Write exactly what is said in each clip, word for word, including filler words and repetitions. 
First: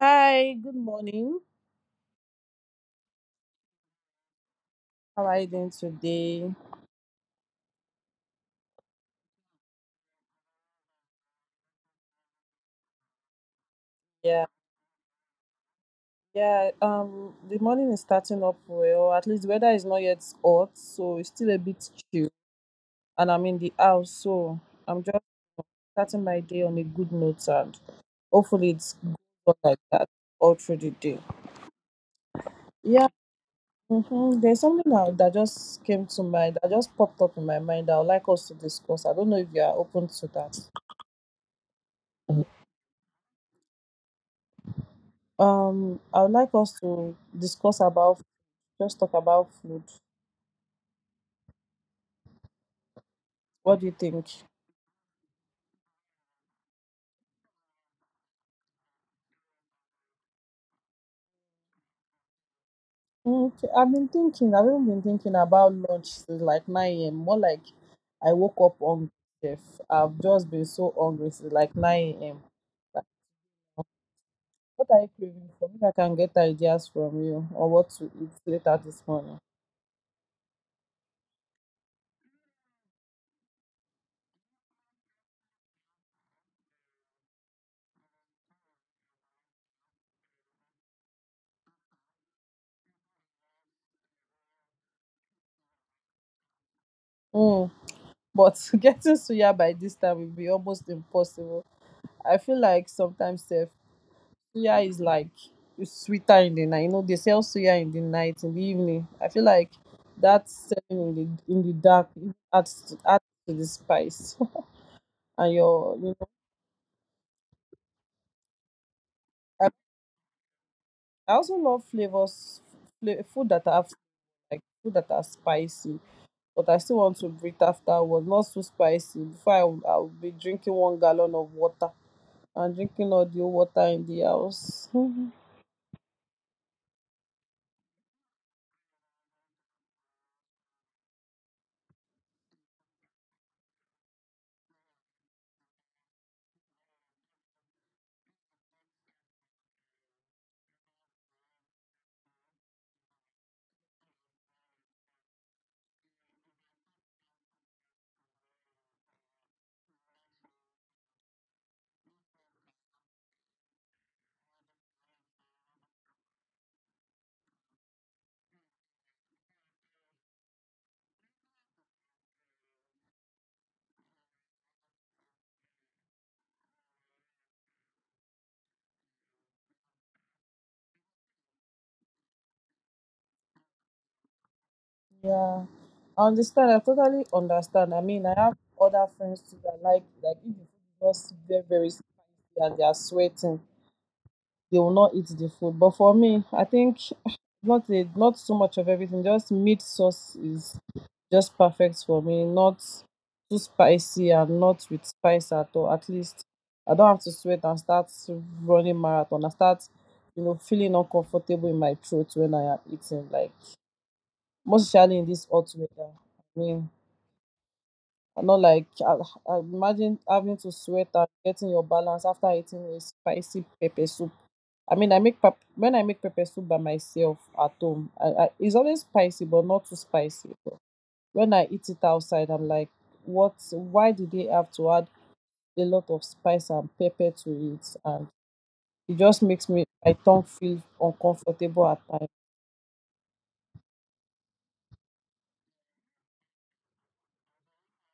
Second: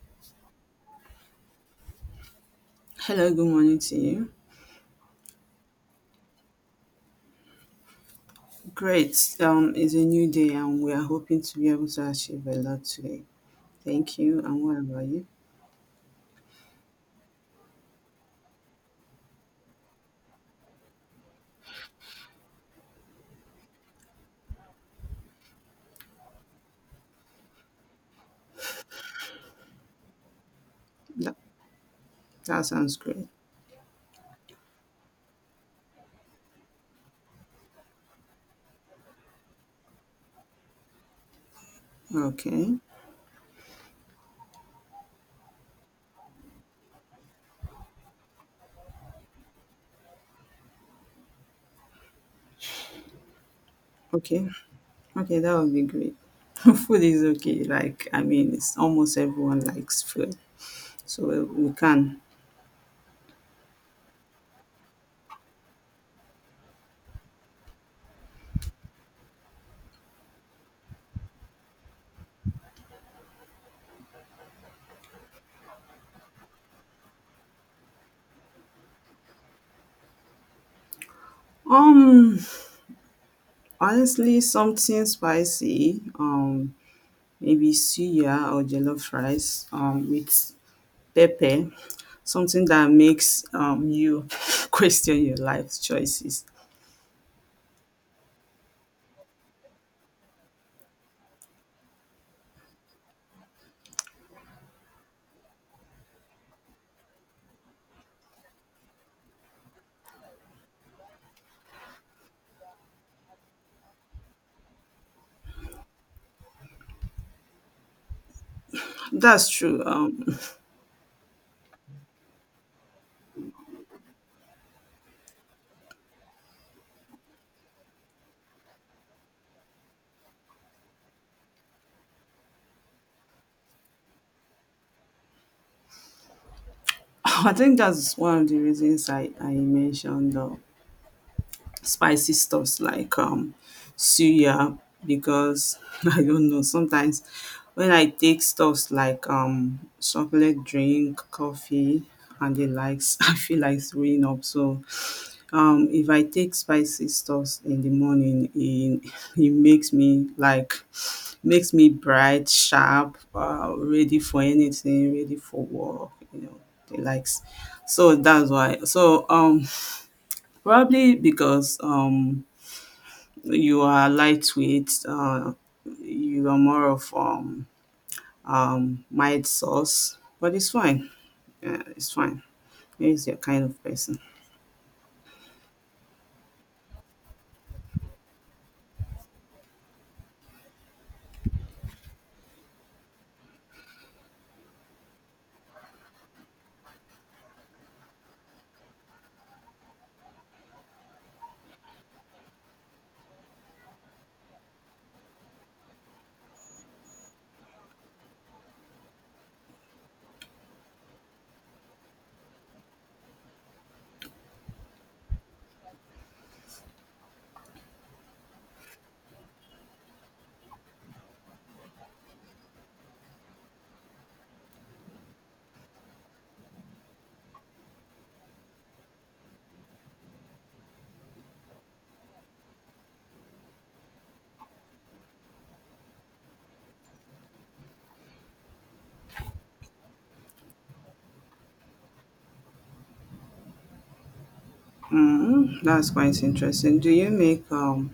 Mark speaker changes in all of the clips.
Speaker 1: Hi, good morning.
Speaker 2: Hello, good morning to you.
Speaker 1: How are you doing today?
Speaker 2: Great. Um, it's a new day, and we are hoping to be able to achieve a lot today. Thank you.
Speaker 1: Yeah,
Speaker 2: And what about you?
Speaker 1: yeah. Um, the morning is starting up well. At least the weather is not yet hot, so it's still a bit chill. And I'm in the house, so I'm just starting my day on a good note, and hopefully it's good like that all through the day.
Speaker 2: That, that sounds
Speaker 1: Yeah.
Speaker 2: great.
Speaker 1: Mm-hmm. There's something now that just came to mind, that just popped up in my mind. I would like us to discuss. I don't know if you are open to that.
Speaker 2: Okay.
Speaker 1: Um, I would like us to discuss about just talk about food. What do you think?
Speaker 2: Okay. Okay, that would be great. Food is okay. Like, I mean, it's almost everyone likes food, so we we can.
Speaker 1: Mm, okay, I've been thinking. I've even been thinking about lunch since like nine a m. More like I woke up hungry, chef. I've just been so hungry since like nine a m. Like, what are you craving for? Maybe I can get ideas from you on what to eat later this morning.
Speaker 2: Um, Honestly, something spicy. Um, maybe suya or jollof rice. Um, with pepper, something that makes um, you question your life choices.
Speaker 1: Mm, but getting suya by this time will be almost impossible. I feel like sometimes, sef, suya is like it's sweeter in the night. You know, they sell suya in the night, in the evening. I feel like that selling in the in the dark it adds to, adds to the spice and your you know.
Speaker 2: That's
Speaker 1: I,
Speaker 2: true. Um,
Speaker 1: I also love flavors, fla- food that have like food that are spicy, but I still want to breathe afterwards. Not so spicy. Before I will- I will be drinking one gallon of water and drinking all the water in the house.
Speaker 2: I think that's one of the reasons I, I mentioned uh, spicy stuffs like um, suya because I don't know, sometimes when I take stuffs like um, chocolate drink, coffee, and the likes, I feel like throwing up. So um if I take spicy stuff in the morning it it makes me like makes me bright sharp uh, ready for anything, ready for work you know the likes, so that's why. So um probably because um you are lightweight, uh you are more of um um mild sauce, but it's fine. Yeah, it's fine, it's your kind of person.
Speaker 1: Yeah, I understand. I totally understand. I mean, I have other friends too that like like if the food is not very very spicy and they are sweating, they will not eat the food. But for me, I think not a, not so much of everything. Just meat sauce is just perfect for me. Not too spicy and not with spice at all. At least I don't have to sweat and start running marathon. I start, you know, feeling uncomfortable in my throat when I am eating. Like most especially in this hot weather. I mean, I know like I, I imagine having to sweat and getting your balance after eating a spicy pepper soup. I mean, I make pap- when I make pepper soup by myself at home, I, I, it's always spicy, but not too spicy. But when I eat it outside, I'm like, what? Why do they have to add a lot of spice and pepper to it? And it just makes me my tongue feel uncomfortable at times.
Speaker 2: Mm, that's quite interesting. Do you make um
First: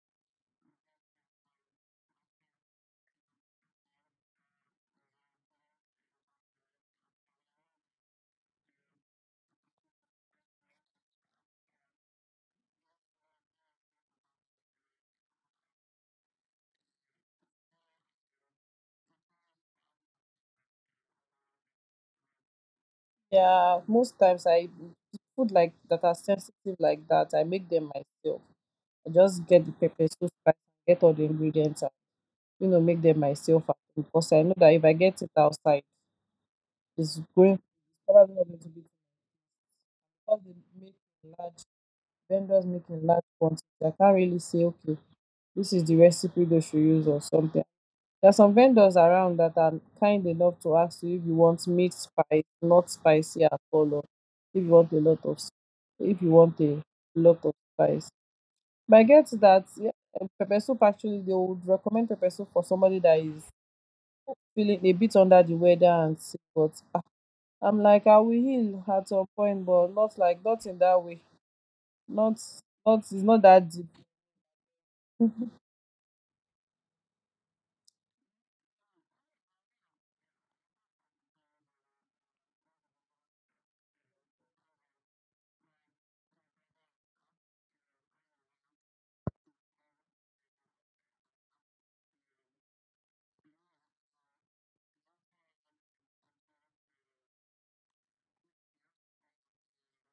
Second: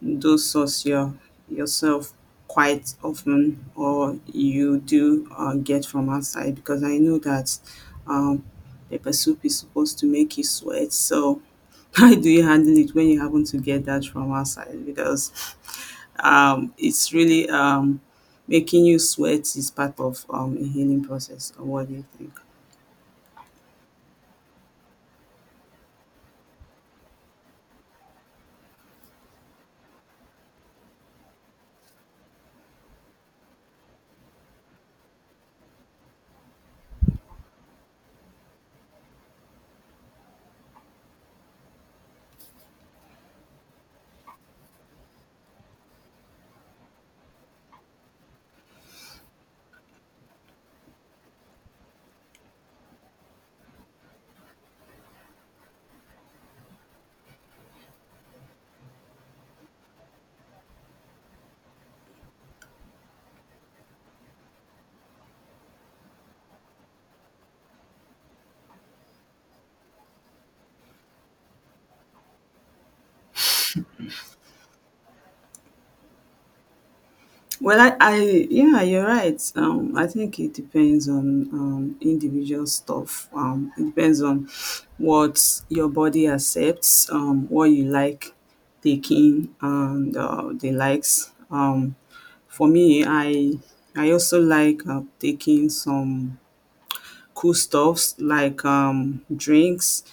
Speaker 2: do source your yourself quite often, or you do uh, get from outside? Because I know that um, pepper soup is supposed to make you sweat. So how do you handle it when you happen to get that from outside? Because um, it's really um, making you sweat is part of um, a healing process. Or what do you think?
Speaker 1: Yeah, most times I food like that are sensitive like that. I make them myself. I just get the pepper so spice, get all the ingredients, and you know, make them myself at home, because I know that if I get it outside, it's going probably not going to be because they make in large vendors make in large quantity. I can't really say okay, this is the recipe they should use or something. There are some vendors around that are kind enough to ask you if you want meat spice, not spicy at all, or if you want a lot of, s- if you want a lot of spice. But I get that yeah, eh, pepper soup actually they would recommend pepper soup for somebody that is feeling a bit under the weather and sick. But ah, I'm like, I will heal at some point, but not like not in that way. Not not it's not that deep.
Speaker 2: Well, I I yeah, you're right. Um, I think it depends on um, individual stuff. Um, it depends on what your body accepts, um, what you like taking, and uh, the likes. Um, for me, I I also like uh, taking some cool stuffs like um, drinks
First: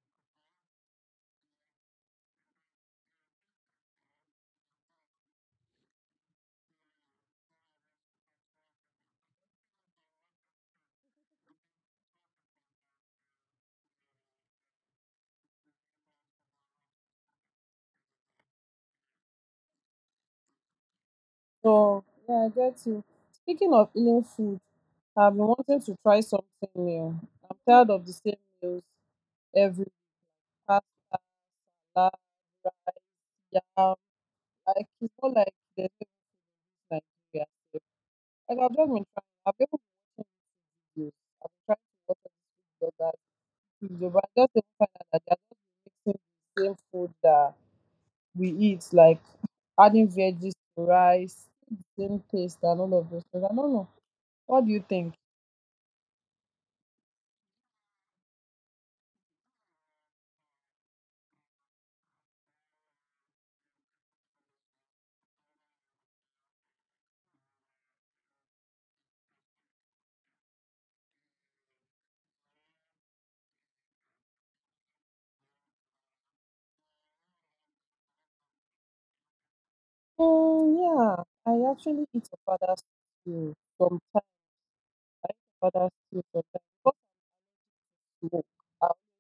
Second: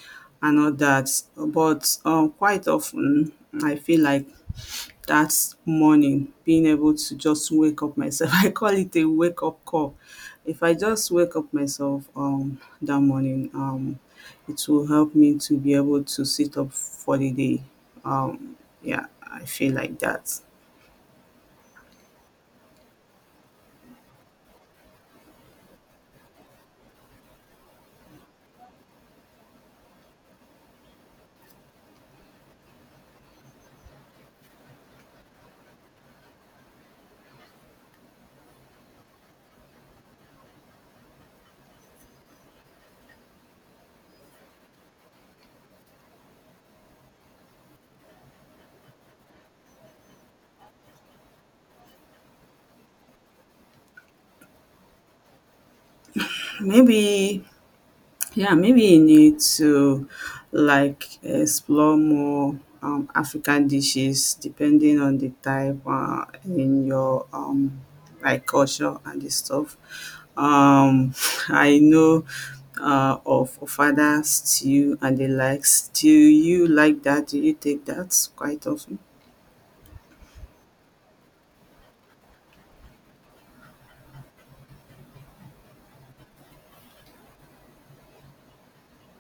Speaker 2: and all that. But um, quite often, I feel like that morning, being able to just wake up myself. I call it a wake up call. If I just wake up myself um that morning, um it will help me to be able to sit up for the day. Um yeah, I feel like that.
Speaker 1: So yeah, I get you. Speaking of healing food. I've been wanting to try something new. I'm tired of the same meals every week. Pasta, salad, rice, yam. Like it's not like there's no Nigeria. So, like I've just been trying. I've been confused. I've been trying to watch all that but I just didn't find out that they're just mixing the same food that we eat, like adding veggies to rice, same taste, and all of those things. I don't know. What do you think?
Speaker 2: Maybe. Yeah, maybe you need to like explore more um, African dishes, depending on the type uh, in your um, like culture and the stuff. Um, I know uh, of Ofada stew and the likes. Do you like that? Do you take that quite often?
Speaker 1: Um, yeah, I actually eat a father's food. Sometimes. I have other skills sometimes because i I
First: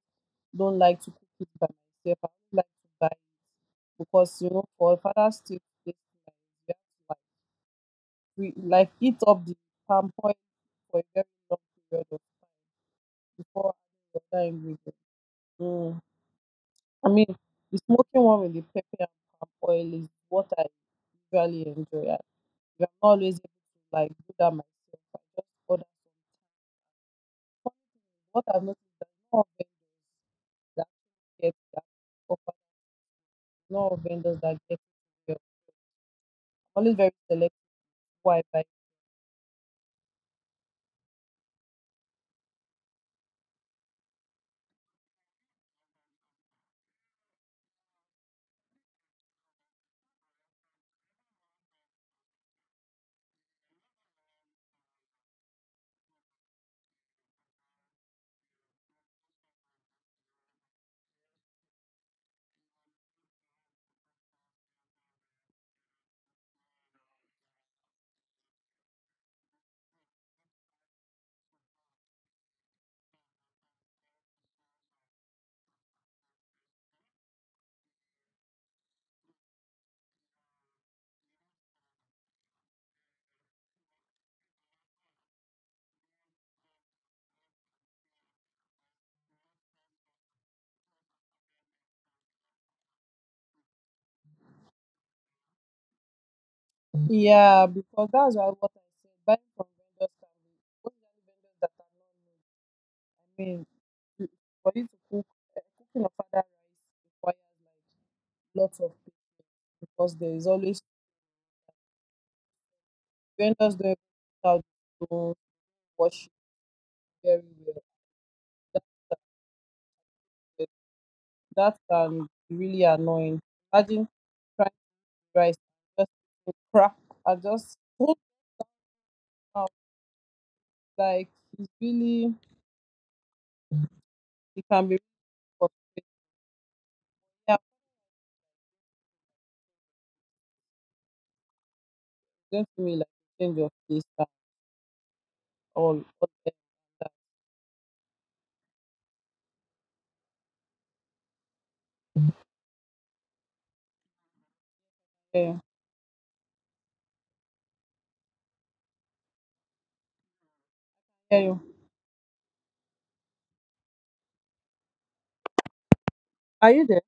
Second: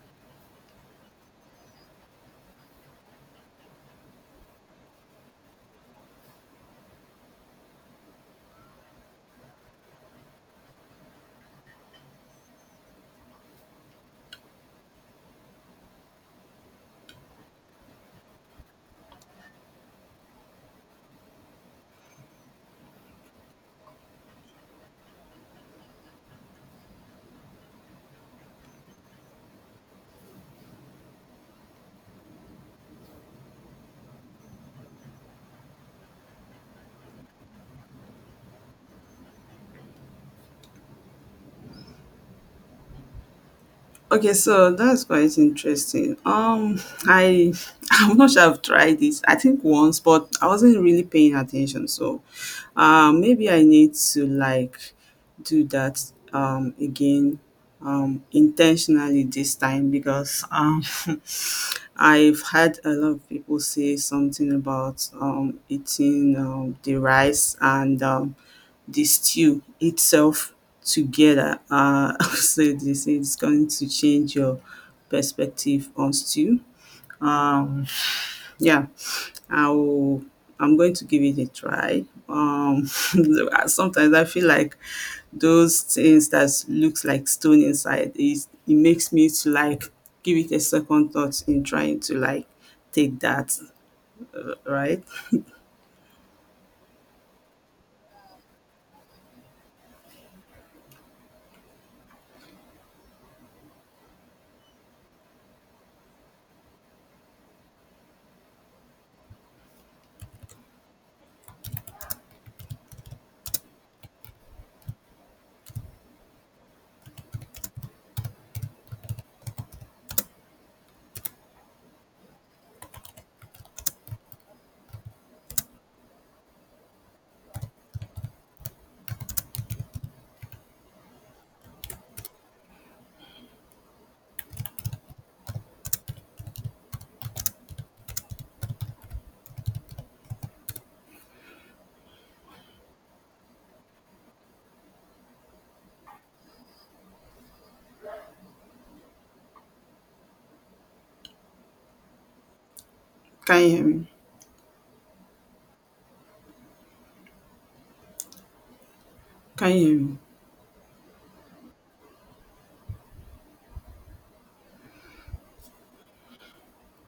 Speaker 1: don't like to cook it by myself. I don't like to buy it because you know for father's still you have to like re- like eat up the palm oil for a very long period of before adding the other ingredients. Mm. I mean the smoking one with the pepper and palm oil is what I usually enjoy. I, I'm not always able to like do that myself. I just order. What I've noticed is that more vendors that get that lot vendors that get it. Well. I'm always very selective who I buy.
Speaker 2: Okay, so that's quite interesting. Um, I I'm not sure I've tried this. I think once, but I wasn't really paying attention. So, uh, maybe I need to like do that um again um intentionally this time, because um I've had a lot of people say something about um, eating um, the rice and um, the stew itself together. Uh, so they say it's going to change your perspective on stew. Um, yeah. I'll I'm going to give it a try. Um, sometimes I feel like those things that looks like stone inside is it makes me to like give it a second thought in trying to like take that right.
Speaker 1: Yeah, because that's why what I said. Buying from vendors can be those are vendors that are not known. I mean, to- for you to cook, uh, cooking of other rice requires like lots of people because there is always vendors don't know how to wash it very well. That, that, eh, that can be really annoying. Imagine trying rice just crap and just put out like it's really it can be for yeah, it's going to me like a change of this time, all all that.
Speaker 2: Can you hear me?
Speaker 1: Yeah.
Speaker 2: Can you hear me?
Speaker 1: Yeah. Are you there?